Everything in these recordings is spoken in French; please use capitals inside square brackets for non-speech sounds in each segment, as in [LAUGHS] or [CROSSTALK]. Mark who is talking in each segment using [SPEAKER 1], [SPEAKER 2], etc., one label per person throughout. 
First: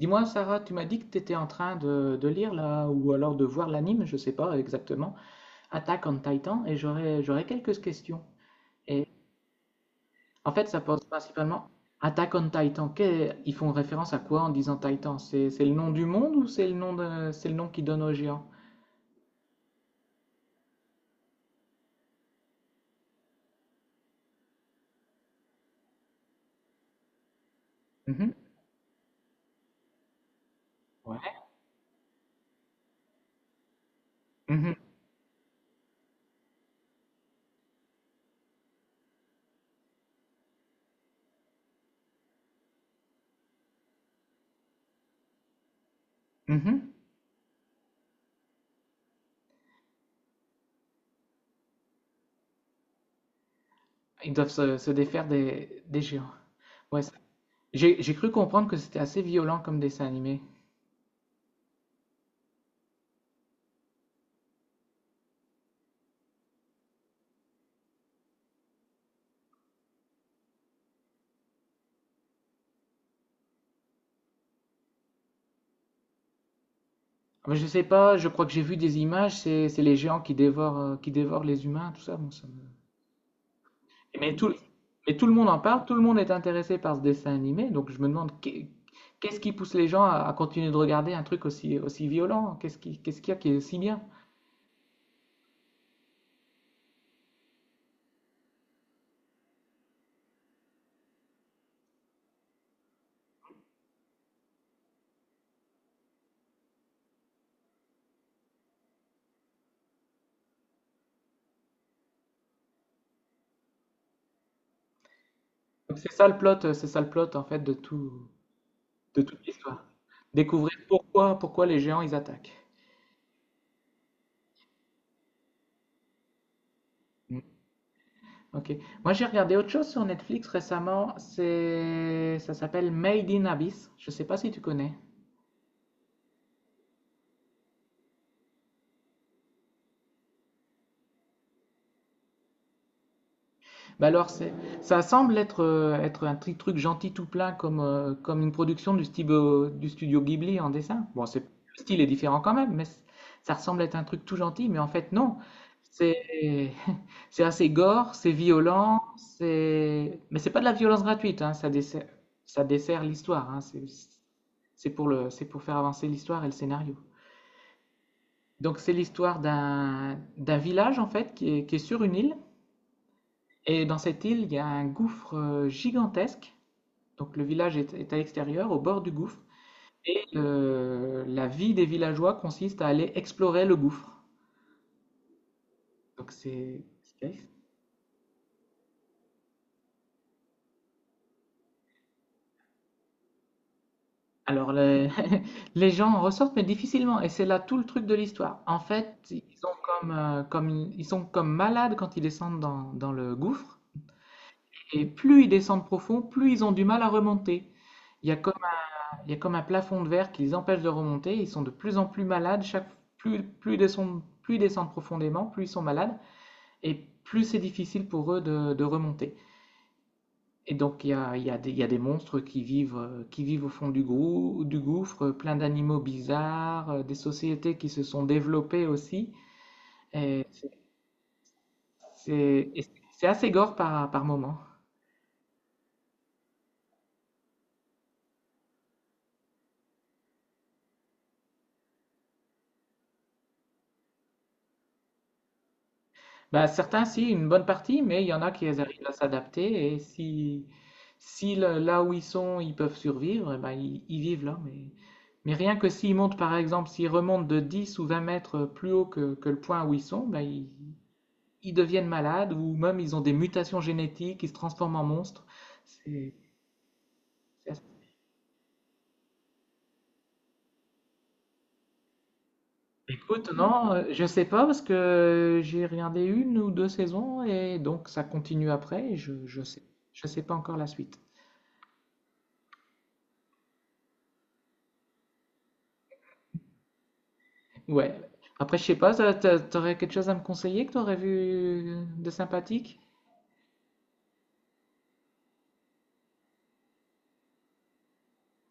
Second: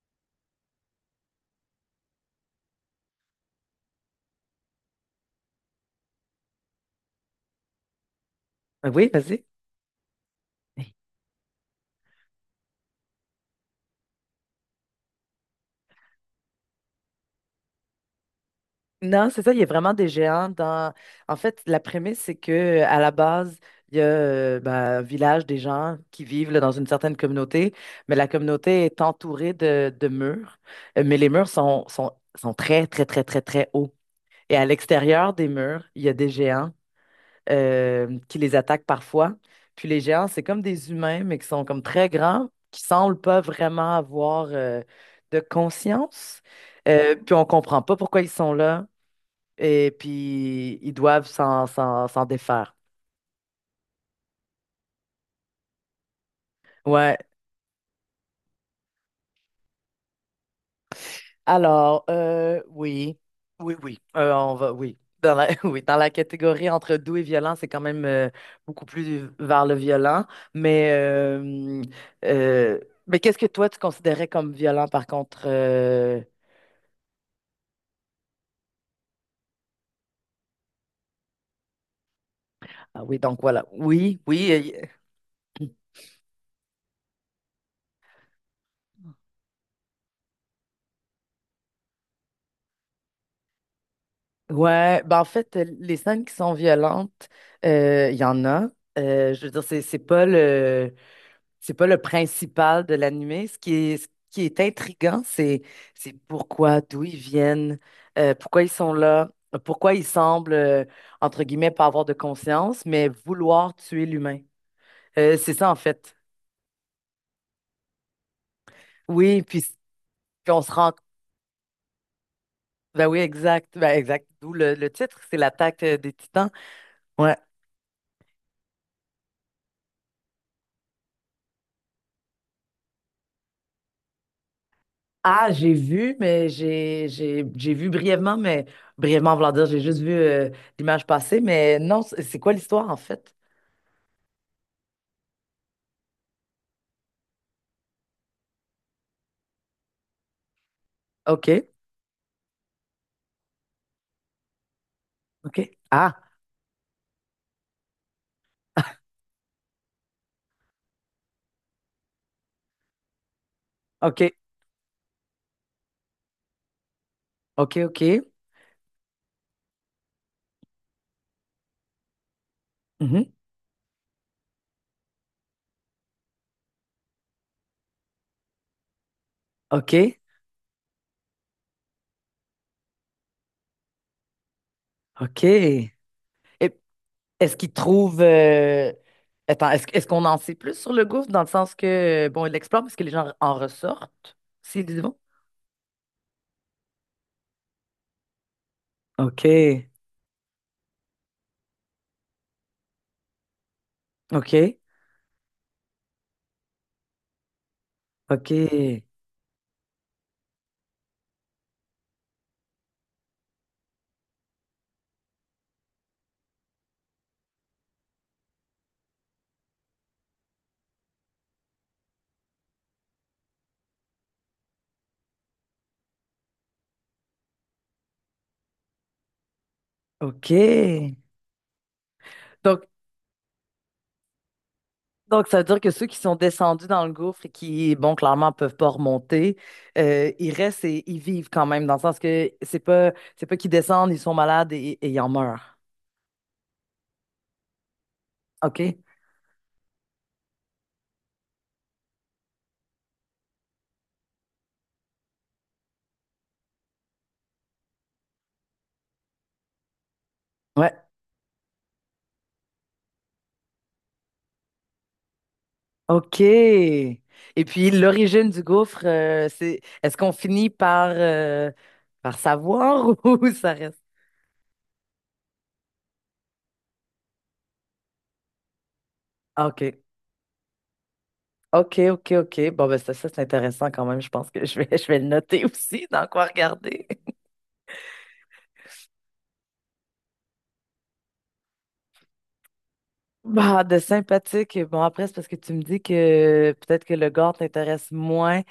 [SPEAKER 1] Dis-moi, Sarah, tu m'as dit que tu étais en train de lire là, ou alors de voir l'anime, je sais pas exactement, Attack on Titan, et j'aurais quelques questions. Et
[SPEAKER 2] Oui, vas-y.
[SPEAKER 1] en fait, ça pose principalement Attack on Titan. Ils font référence à quoi en disant Titan? C'est le nom du monde ou c'est le nom c'est le nom qu'ils donnent aux géants?
[SPEAKER 2] Non, c'est ça, il y a vraiment des géants dans. En fait, la prémisse, c'est que à la base, il y a ben, un village des gens qui vivent là, dans une certaine communauté, mais la
[SPEAKER 1] Mhm.
[SPEAKER 2] communauté est entourée de murs. Mais les
[SPEAKER 1] Ouais.
[SPEAKER 2] murs sont très, très, très, très, très hauts. Et à
[SPEAKER 1] Mhm.
[SPEAKER 2] l'extérieur des murs, il y a des géants qui les attaquent parfois. Puis les géants, c'est comme des humains, mais qui sont comme très grands, qui semblent pas vraiment avoir de conscience.
[SPEAKER 1] Mhm.
[SPEAKER 2] Puis on comprend pas pourquoi ils sont là. Et puis ils doivent s'en défaire.
[SPEAKER 1] Ils doivent se défaire des géants. Ouais, ça.
[SPEAKER 2] Ouais,
[SPEAKER 1] J'ai cru comprendre que c'était assez violent comme dessin animé.
[SPEAKER 2] alors, oui, oui, oui, on va, oui. [LAUGHS] Oui, dans la catégorie entre doux et violent, c'est quand même beaucoup plus vers le violent. Mais, euh, euh, mais qu'est-ce que toi, tu considérais comme violent, par contre?
[SPEAKER 1] Mais je sais pas, je crois que j'ai vu des images, c'est les géants qui dévorent les humains, tout ça. Bon, ça me.
[SPEAKER 2] Ah oui, donc voilà. Oui,
[SPEAKER 1] Mais tout,
[SPEAKER 2] oui.
[SPEAKER 1] mais tout le monde en
[SPEAKER 2] euh,
[SPEAKER 1] parle, tout le
[SPEAKER 2] [CLEARS THROAT]
[SPEAKER 1] monde est intéressé par ce dessin animé, donc je me demande qu'est-ce qui pousse les gens à continuer de regarder un truc aussi, aussi violent? Qu'est-ce qui, qu'est-ce qu'il y a qui est si bien?
[SPEAKER 2] Ouais, ben en fait, les scènes qui sont violentes, il y en a. Je veux dire, C'est pas le principal de l'animé. Ce qui est intriguant, c'est pourquoi, d'où ils viennent, pourquoi ils sont là, pourquoi ils semblent, entre guillemets, pas avoir de conscience, mais vouloir tuer l'humain. C'est ça, en
[SPEAKER 1] Donc c'est
[SPEAKER 2] fait.
[SPEAKER 1] ça le plot, c'est ça le plot en fait de tout, de
[SPEAKER 2] Oui,
[SPEAKER 1] toute
[SPEAKER 2] puis,
[SPEAKER 1] l'histoire.
[SPEAKER 2] puis on se
[SPEAKER 1] Découvrir
[SPEAKER 2] rend.
[SPEAKER 1] pourquoi, pourquoi les géants ils attaquent.
[SPEAKER 2] Ben oui, exact. Ben exact. D'où le titre, c'est l'attaque des Titans. Ouais.
[SPEAKER 1] Mm. Ok. Moi j'ai regardé autre chose sur Netflix récemment, c'est, ça s'appelle Made in Abyss. Je sais pas si tu connais.
[SPEAKER 2] Ah, j'ai vu, mais j'ai vu brièvement, mais brièvement, vouloir dire, j'ai juste vu l'image passer, mais non, c'est quoi l'histoire, en fait?
[SPEAKER 1] Bah alors, c'est, ça semble être, être un petit truc gentil tout plein comme, comme une production du studio Ghibli en dessin. Bon, c'est, le
[SPEAKER 2] OK.
[SPEAKER 1] style est différent quand même, mais c. Ça ressemble être un truc tout gentil, mais en fait, non.
[SPEAKER 2] Ok. Ah,
[SPEAKER 1] C'est, [LAUGHS] c'est assez gore, c'est violent, c'est, mais c'est pas de la violence gratuite, hein, ça dessert l'histoire, hein,
[SPEAKER 2] ok,
[SPEAKER 1] c'est pour le, c'est pour faire avancer l'histoire et le scénario.
[SPEAKER 2] ok, ok.
[SPEAKER 1] Donc, c'est l'histoire d'un, d'un village, en fait, qui est sur une île
[SPEAKER 2] Mhm.
[SPEAKER 1] et dans cette île, il y a un gouffre gigantesque. Donc le village est, est à l'extérieur, au bord du gouffre.
[SPEAKER 2] Ok,
[SPEAKER 1] Et la vie des villageois consiste à aller explorer le gouffre.
[SPEAKER 2] ok.
[SPEAKER 1] Donc c'est, c'est.
[SPEAKER 2] Est-ce qu'il trouve... euh, Attends, est-ce qu'on en sait plus sur le gouffre dans le sens que, bon, il l'explore parce que les gens en ressortent,
[SPEAKER 1] Alors
[SPEAKER 2] s'ils y
[SPEAKER 1] les,
[SPEAKER 2] vont?
[SPEAKER 1] [LAUGHS] les gens en ressortent, mais difficilement. Et c'est là tout le truc de l'histoire. En fait, ils
[SPEAKER 2] Ok,
[SPEAKER 1] sont comme, comme, ils sont comme malades quand ils descendent dans, dans le gouffre.
[SPEAKER 2] ok,
[SPEAKER 1] Et plus ils descendent profond, plus ils ont du mal à remonter. Il y a
[SPEAKER 2] ok,
[SPEAKER 1] comme. Il y a comme un plafond de verre qui les empêche de remonter. Ils sont de plus en plus malades. Chaque, plus, plus ils descendent profondément, plus ils sont malades. Et plus c'est difficile pour eux de remonter. Et donc il y a des, il y a des monstres qui vivent au fond du gouffre, plein d'animaux bizarres, des sociétés qui se sont développées aussi. Et c'est,
[SPEAKER 2] ok.
[SPEAKER 1] c'est. Et
[SPEAKER 2] Donc,
[SPEAKER 1] c'est assez gore par, par moment.
[SPEAKER 2] ça veut dire que ceux qui sont descendus dans le gouffre et qui, bon, clairement, peuvent pas remonter, ils restent et ils vivent quand même, dans le sens que c'est pas qu'ils descendent, ils sont malades et ils en meurent.
[SPEAKER 1] Ben certains, si, une bonne partie, mais il y en a qui
[SPEAKER 2] Ok?
[SPEAKER 1] arrivent à s'adapter et si, si le. Là où ils sont, ils peuvent survivre, eh ben, ils vivent là. Mais rien que s'ils montent, par exemple, s'ils remontent de 10 ou 20 mètres plus haut que le point où ils sont, ben ils,
[SPEAKER 2] Ouais.
[SPEAKER 1] ils deviennent malades ou même ils ont des mutations génétiques, ils se transforment en monstres. C'est,
[SPEAKER 2] OK. Et
[SPEAKER 1] c'est assez.
[SPEAKER 2] puis l'origine du gouffre, c'est est-ce qu'on finit par, par savoir [LAUGHS]
[SPEAKER 1] Écoute,
[SPEAKER 2] ou ça
[SPEAKER 1] non,
[SPEAKER 2] reste?
[SPEAKER 1] je sais pas parce que j'ai regardé une ou deux saisons et donc ça continue après et
[SPEAKER 2] Ah, OK.
[SPEAKER 1] je sais pas encore la suite.
[SPEAKER 2] OK, OK, OK. Bon, ben ça c'est intéressant quand même. Je pense que je vais le noter [LAUGHS] aussi dans quoi regarder.
[SPEAKER 1] Ouais. Après, je sais pas, t'aurais quelque chose à me conseiller que t'aurais vu de sympathique?
[SPEAKER 2] Bah, de sympathique. Bon, après, c'est parce que tu me dis que peut-être que le gore t'intéresse moins.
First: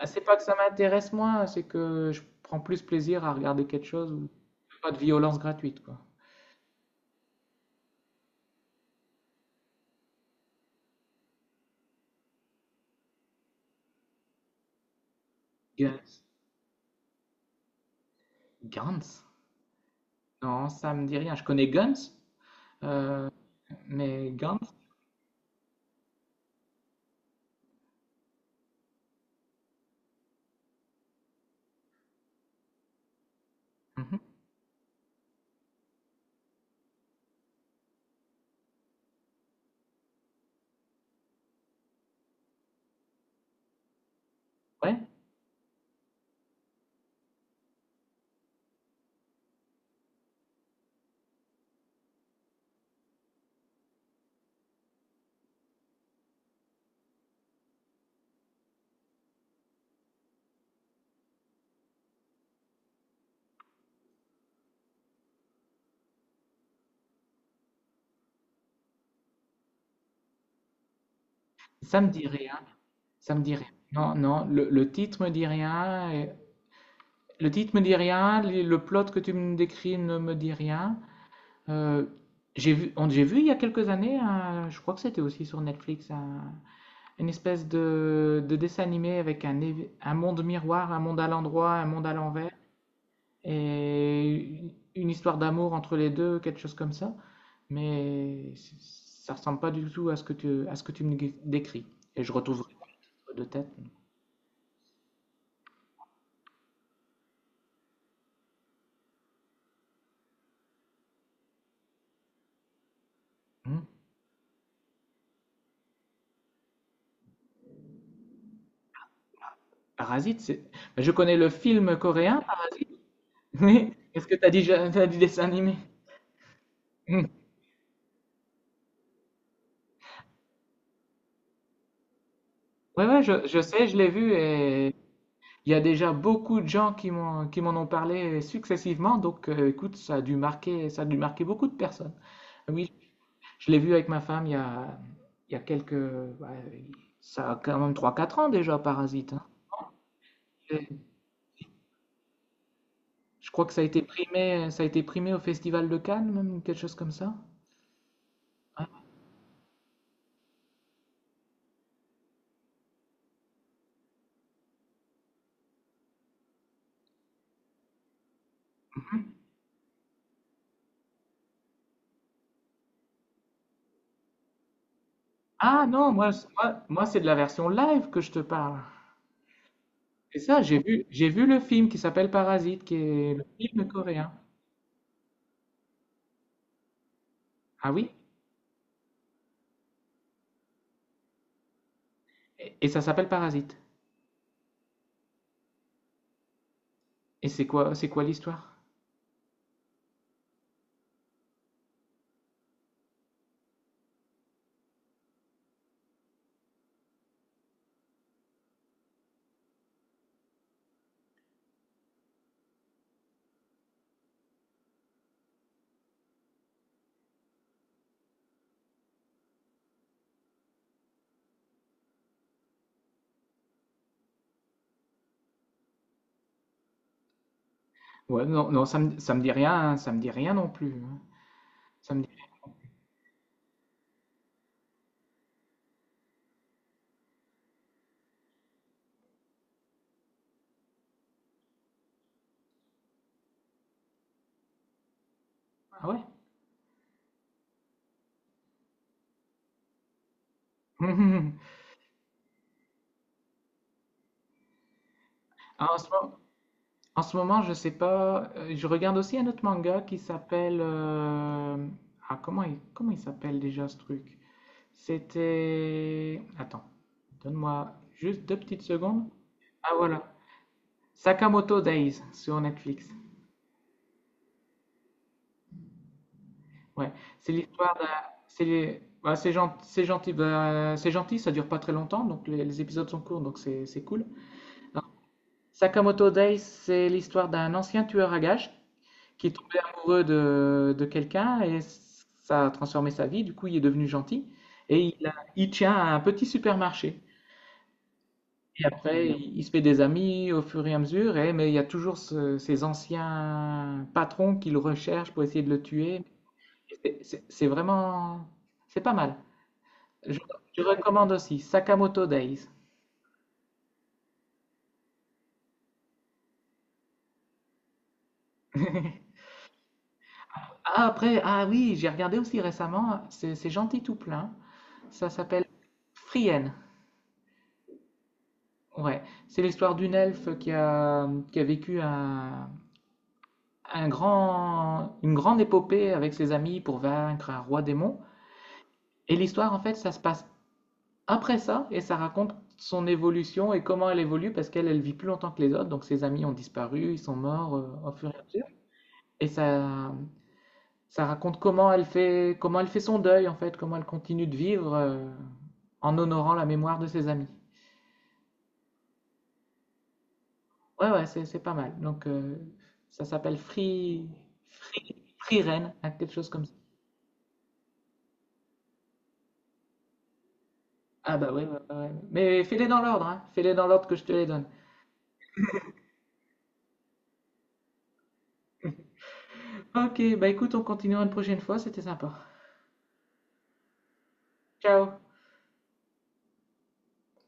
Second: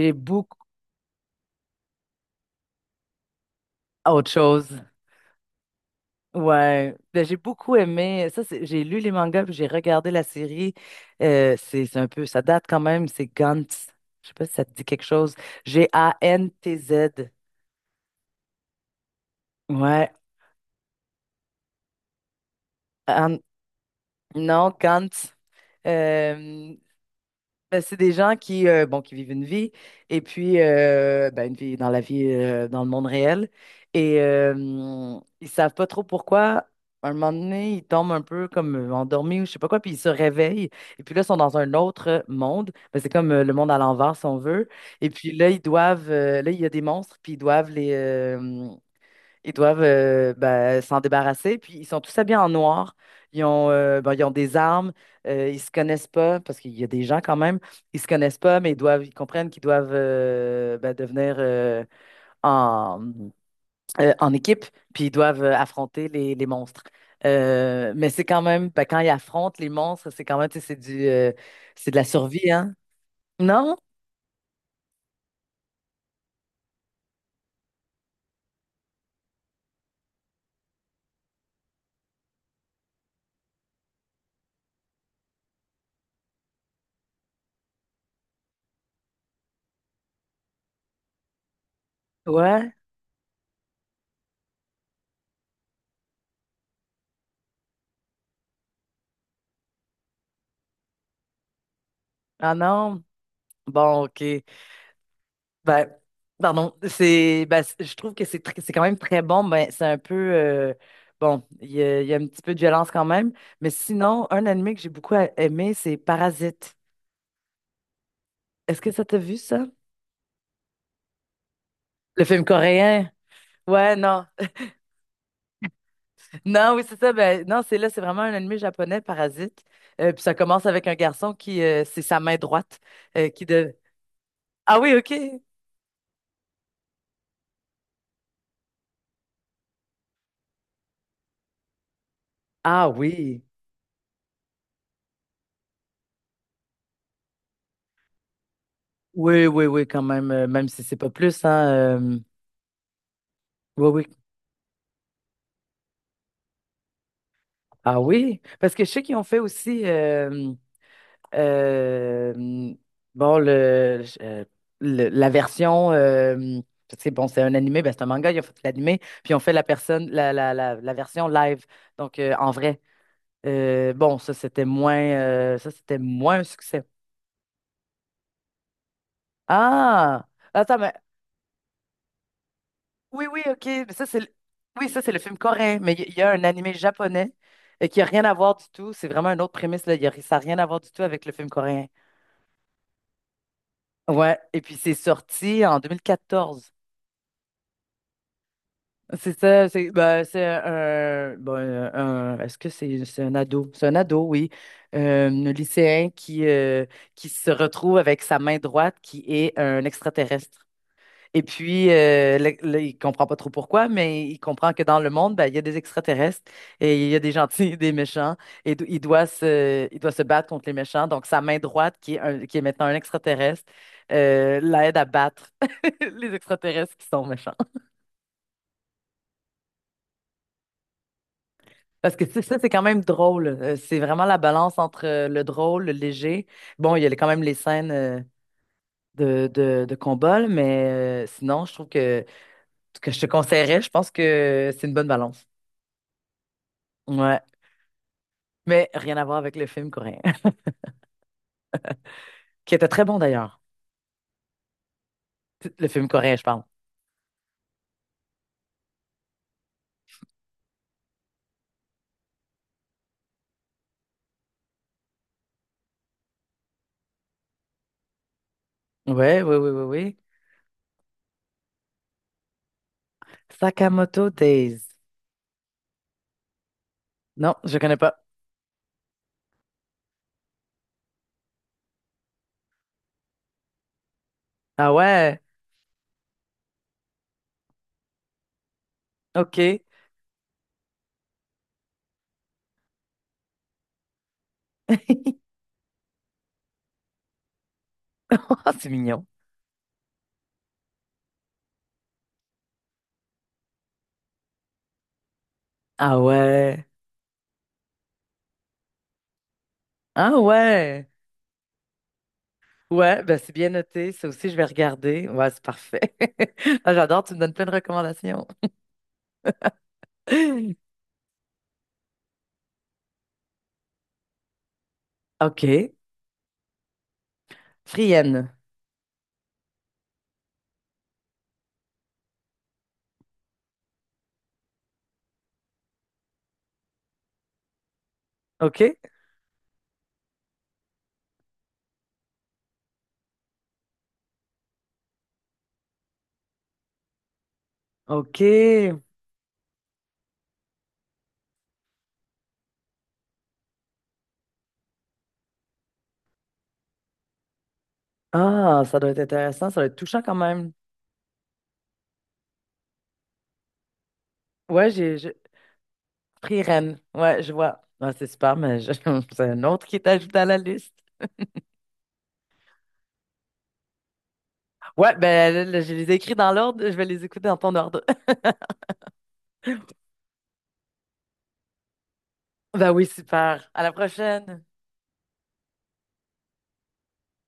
[SPEAKER 1] Ah, c'est pas que ça
[SPEAKER 2] beaucoup
[SPEAKER 1] m'intéresse moins, c'est que je prends plus plaisir à regarder quelque chose où il y
[SPEAKER 2] autre
[SPEAKER 1] a
[SPEAKER 2] chose.
[SPEAKER 1] pas de violence gratuite, quoi.
[SPEAKER 2] Ouais, ben, j'ai beaucoup aimé. J'ai lu les mangas puis j'ai regardé la série. C'est un peu, ça date quand même. C'est Gantz. Je sais pas si ça te dit quelque chose.
[SPEAKER 1] Guns.
[SPEAKER 2] Gantz.
[SPEAKER 1] Guns?
[SPEAKER 2] Ouais.
[SPEAKER 1] Non, ça me dit rien. Je connais Guns, euh,
[SPEAKER 2] An-
[SPEAKER 1] mais Guns?
[SPEAKER 2] non, Gantz. Euh, Ben, c'est des gens qui, bon, qui vivent une vie, et puis ben, une vie dans la vie, dans le monde réel.
[SPEAKER 1] Mhm.
[SPEAKER 2] Et ils savent pas trop pourquoi. Un moment donné, ils tombent un peu comme endormis ou je sais pas quoi, puis ils se réveillent. Et puis là, ils sont dans un autre monde. Ben, c'est comme le monde à l'envers, si on veut.
[SPEAKER 1] Ouais,
[SPEAKER 2] Et puis là, là, il y a des monstres, puis ils doivent ben, s'en débarrasser. Puis ils sont tous habillés en noir. Ils ont des armes. Ils se connaissent pas parce qu'il y a des gens quand même. Ils se connaissent pas, mais ils comprennent qu'ils doivent ben, devenir en, en équipe. Puis ils doivent affronter les monstres. Mais c'est quand même, ben, quand ils affrontent les monstres, c'est quand même, tu sais, c'est de
[SPEAKER 1] ça
[SPEAKER 2] la
[SPEAKER 1] me dit
[SPEAKER 2] survie,
[SPEAKER 1] rien.
[SPEAKER 2] hein?
[SPEAKER 1] Ça me dit rien.
[SPEAKER 2] Non?
[SPEAKER 1] Non, non, le titre me dit rien. Et. Le titre me dit rien, le plot que tu me décris ne me dit rien. Euh, j'ai vu, on. J'ai vu il y a quelques années, un. Je crois que c'était aussi sur Netflix, un. Une espèce de dessin animé avec un, un monde miroir, un monde à l'endroit, un monde à l'envers,
[SPEAKER 2] Ouais?
[SPEAKER 1] et une histoire d'amour entre les deux, quelque chose comme ça. Mais c. Ça ressemble pas du tout à ce que tu, à ce que décris. Et je
[SPEAKER 2] Ah
[SPEAKER 1] retrouverai
[SPEAKER 2] non?
[SPEAKER 1] pas de tête.
[SPEAKER 2] Bon, OK. Ben, pardon, je trouve que c'est quand même très bon. Ben, c'est un peu, bon, il y a un petit peu de violence quand même. Mais
[SPEAKER 1] Hmm.
[SPEAKER 2] sinon, un anime que j'ai beaucoup aimé, c'est Parasite. Est-ce que ça t'a vu ça?
[SPEAKER 1] Parasite, c'est. Mais je connais le film
[SPEAKER 2] Le
[SPEAKER 1] coréen,
[SPEAKER 2] film
[SPEAKER 1] Parasite.
[SPEAKER 2] coréen?
[SPEAKER 1] [LAUGHS] Mais
[SPEAKER 2] Ouais, non.
[SPEAKER 1] est-ce que tu as dit, t'as dit dessin animé?
[SPEAKER 2] Non, oui, c'est ça.
[SPEAKER 1] Hmm.
[SPEAKER 2] Ben, non, c'est là, c'est vraiment un anime japonais, Parasite. Puis ça commence avec un garçon qui, c'est sa main droite,
[SPEAKER 1] Ouais, ouais,
[SPEAKER 2] qui
[SPEAKER 1] je
[SPEAKER 2] de.
[SPEAKER 1] sais, je l'ai vu
[SPEAKER 2] Ah oui,
[SPEAKER 1] et.
[SPEAKER 2] OK.
[SPEAKER 1] Il y a déjà beaucoup de gens qui m'ont qui m'en ont parlé successivement, donc écoute, ça a dû marquer, ça a dû marquer beaucoup de personnes.
[SPEAKER 2] Ah
[SPEAKER 1] Oui,
[SPEAKER 2] oui.
[SPEAKER 1] je l'ai vu avec ma femme il y a quelques, ouais, ça a quand même trois quatre ans déjà, Parasite, hein.
[SPEAKER 2] Oui, oui, oui, quand même, même si c'est
[SPEAKER 1] Et.
[SPEAKER 2] pas plus, hein. euh,
[SPEAKER 1] Je crois que ça a
[SPEAKER 2] Oui,
[SPEAKER 1] été
[SPEAKER 2] oui.
[SPEAKER 1] primé, ça a été primé au Festival de Cannes, même quelque chose comme ça.
[SPEAKER 2] Ah oui, parce que je
[SPEAKER 1] Hein.
[SPEAKER 2] sais qu'ils ont fait aussi euh, hum, bon la version c'est bon, c'est un animé ben c'est un manga, ils ont fait l'animé puis ils ont fait la personne, la version live, donc en vrai. Bon, ça c'était moins euh, ça
[SPEAKER 1] Ah
[SPEAKER 2] c'était
[SPEAKER 1] non, moi,
[SPEAKER 2] moins un
[SPEAKER 1] c'est. Moi,
[SPEAKER 2] succès.
[SPEAKER 1] moi, c'est de la version live que je te parle.
[SPEAKER 2] Ah,
[SPEAKER 1] C'est ça,
[SPEAKER 2] attends, mais
[SPEAKER 1] j'ai vu le film qui s'appelle Parasite, qui
[SPEAKER 2] oui,
[SPEAKER 1] est
[SPEAKER 2] oui,
[SPEAKER 1] le
[SPEAKER 2] ok,
[SPEAKER 1] film
[SPEAKER 2] mais
[SPEAKER 1] coréen.
[SPEAKER 2] oui, ça c'est le film coréen, mais il y a un animé japonais
[SPEAKER 1] Ah
[SPEAKER 2] qui a
[SPEAKER 1] oui?
[SPEAKER 2] rien à voir du tout, c'est vraiment une autre prémisse là. Ça a rien à voir du tout avec le film coréen.
[SPEAKER 1] Et ça s'appelle Parasite.
[SPEAKER 2] Ouais, et puis c'est sorti en 2014.
[SPEAKER 1] Et c'est quoi l'histoire?
[SPEAKER 2] C'est ça, c'est bah, c'est un, bon, un- est-ce que c'est un ado? C'est un ado, oui. Un lycéen qui se retrouve avec sa main droite qui est un extraterrestre. Et puis, il comprend pas trop pourquoi, mais il comprend que dans le monde, ben, il y a des extraterrestres et il y a des gentils [LAUGHS] et des méchants. Il doit se battre contre les méchants. Donc, sa main droite, qui est maintenant un extraterrestre, l'aide à battre [LAUGHS] les extraterrestres qui sont méchants.
[SPEAKER 1] Ouais, non, non, ça me dit rien, hein, ça me dit rien non plus, hein. Ça
[SPEAKER 2] Parce
[SPEAKER 1] me
[SPEAKER 2] que
[SPEAKER 1] dit
[SPEAKER 2] c'est ça,
[SPEAKER 1] rien.
[SPEAKER 2] c'est quand même drôle. C'est vraiment la balance entre le drôle, le léger. Bon, il y a les- quand même les scènes de combat, là, mais sinon, je trouve que je te conseillerais, je pense que c'est une bonne balance.
[SPEAKER 1] Ah ouais?
[SPEAKER 2] Ouais. Mais rien à voir avec le film coréen,
[SPEAKER 1] [LAUGHS]
[SPEAKER 2] [LAUGHS] qui était très bon d'ailleurs.
[SPEAKER 1] Ah,
[SPEAKER 2] Le
[SPEAKER 1] en ce
[SPEAKER 2] film coréen,
[SPEAKER 1] moment,
[SPEAKER 2] je parle.
[SPEAKER 1] en ce moment, je sais pas. Je regarde aussi un autre manga qui s'appelle. Ah, comment il s'appelle déjà ce truc? C'était. Attends, donne-moi juste deux petites secondes.
[SPEAKER 2] Ouais, oui, oui, oui,
[SPEAKER 1] Ah
[SPEAKER 2] oui.
[SPEAKER 1] voilà, Sakamoto Days sur Netflix.
[SPEAKER 2] Sakamoto Days.
[SPEAKER 1] Ouais, c'est
[SPEAKER 2] Non, je
[SPEAKER 1] l'histoire
[SPEAKER 2] connais
[SPEAKER 1] d'un.
[SPEAKER 2] pas.
[SPEAKER 1] C'est les. Ouais, c'est gentil, bah, c'est gentil, ça dure pas très longtemps, donc les épisodes sont courts, donc c'est cool.
[SPEAKER 2] Ah ouais,
[SPEAKER 1] Sakamoto Days, c'est l'histoire d'un ancien tueur à gages qui est
[SPEAKER 2] ok.
[SPEAKER 1] tombé
[SPEAKER 2] [LAUGHS]
[SPEAKER 1] amoureux de quelqu'un et ça a transformé sa vie. Du coup, il est devenu gentil et il tient à un petit supermarché.
[SPEAKER 2] Ah,
[SPEAKER 1] Et
[SPEAKER 2] c'est mignon.
[SPEAKER 1] après, il se fait des amis au fur et à mesure, et, mais il y a toujours ces anciens patrons qui le recherchent pour essayer de le tuer.
[SPEAKER 2] Ah ouais.
[SPEAKER 1] Et c'est c'est vraiment. C'est pas mal.
[SPEAKER 2] Ah
[SPEAKER 1] Je, je
[SPEAKER 2] ouais.
[SPEAKER 1] recommande aussi Sakamoto Days.
[SPEAKER 2] Ouais, ben c'est bien noté. Ça aussi, je vais regarder. Ouais, c'est parfait. [LAUGHS] Ah, j'adore, tu me donnes plein de recommandations.
[SPEAKER 1] [LAUGHS]
[SPEAKER 2] [GASPS]
[SPEAKER 1] Ah, après, ah oui, j'ai regardé aussi récemment, c'est gentil tout plein. Ça
[SPEAKER 2] [LAUGHS]
[SPEAKER 1] s'appelle
[SPEAKER 2] OK.
[SPEAKER 1] Frienne.
[SPEAKER 2] Frienne.
[SPEAKER 1] Ouais, c'est l'histoire d'une elfe qui a vécu un grand, une grande épopée avec ses amis pour vaincre un roi démon.
[SPEAKER 2] OK.
[SPEAKER 1] Et l'histoire, en fait, ça se passe après ça et ça raconte son évolution et comment elle évolue parce qu'elle, elle vit plus longtemps que les autres. Donc ses amis ont disparu, ils sont morts au fur et à mesure.
[SPEAKER 2] OK.
[SPEAKER 1] Et ça raconte comment elle fait son deuil, en fait, comment elle continue de vivre en honorant la mémoire de ses amis.
[SPEAKER 2] Ah, ça doit être intéressant. Ça doit être touchant quand même.
[SPEAKER 1] Ouais, ouais, c'est pas mal. Donc, ça s'appelle Free,
[SPEAKER 2] Ouais,
[SPEAKER 1] Free, Free Ren, hein, quelque chose comme ça.
[SPEAKER 2] Prirène. Ouais, je vois. Ouais, c'est super, mais [LAUGHS] c'est un autre qui t'ajoute à la liste.
[SPEAKER 1] Ah bah oui, ouais, ouais, ouais. Mais fais-les dans l'ordre, hein. Fais-les dans l'ordre que je te les donne.
[SPEAKER 2] Ouais, ben je les ai écrits dans l'ordre. Je vais les écouter dans ton ordre. [LAUGHS]
[SPEAKER 1] Ok, bah écoute, on continuera une prochaine fois, c'était sympa.
[SPEAKER 2] Ben oui, super. À la prochaine.
[SPEAKER 1] Ciao!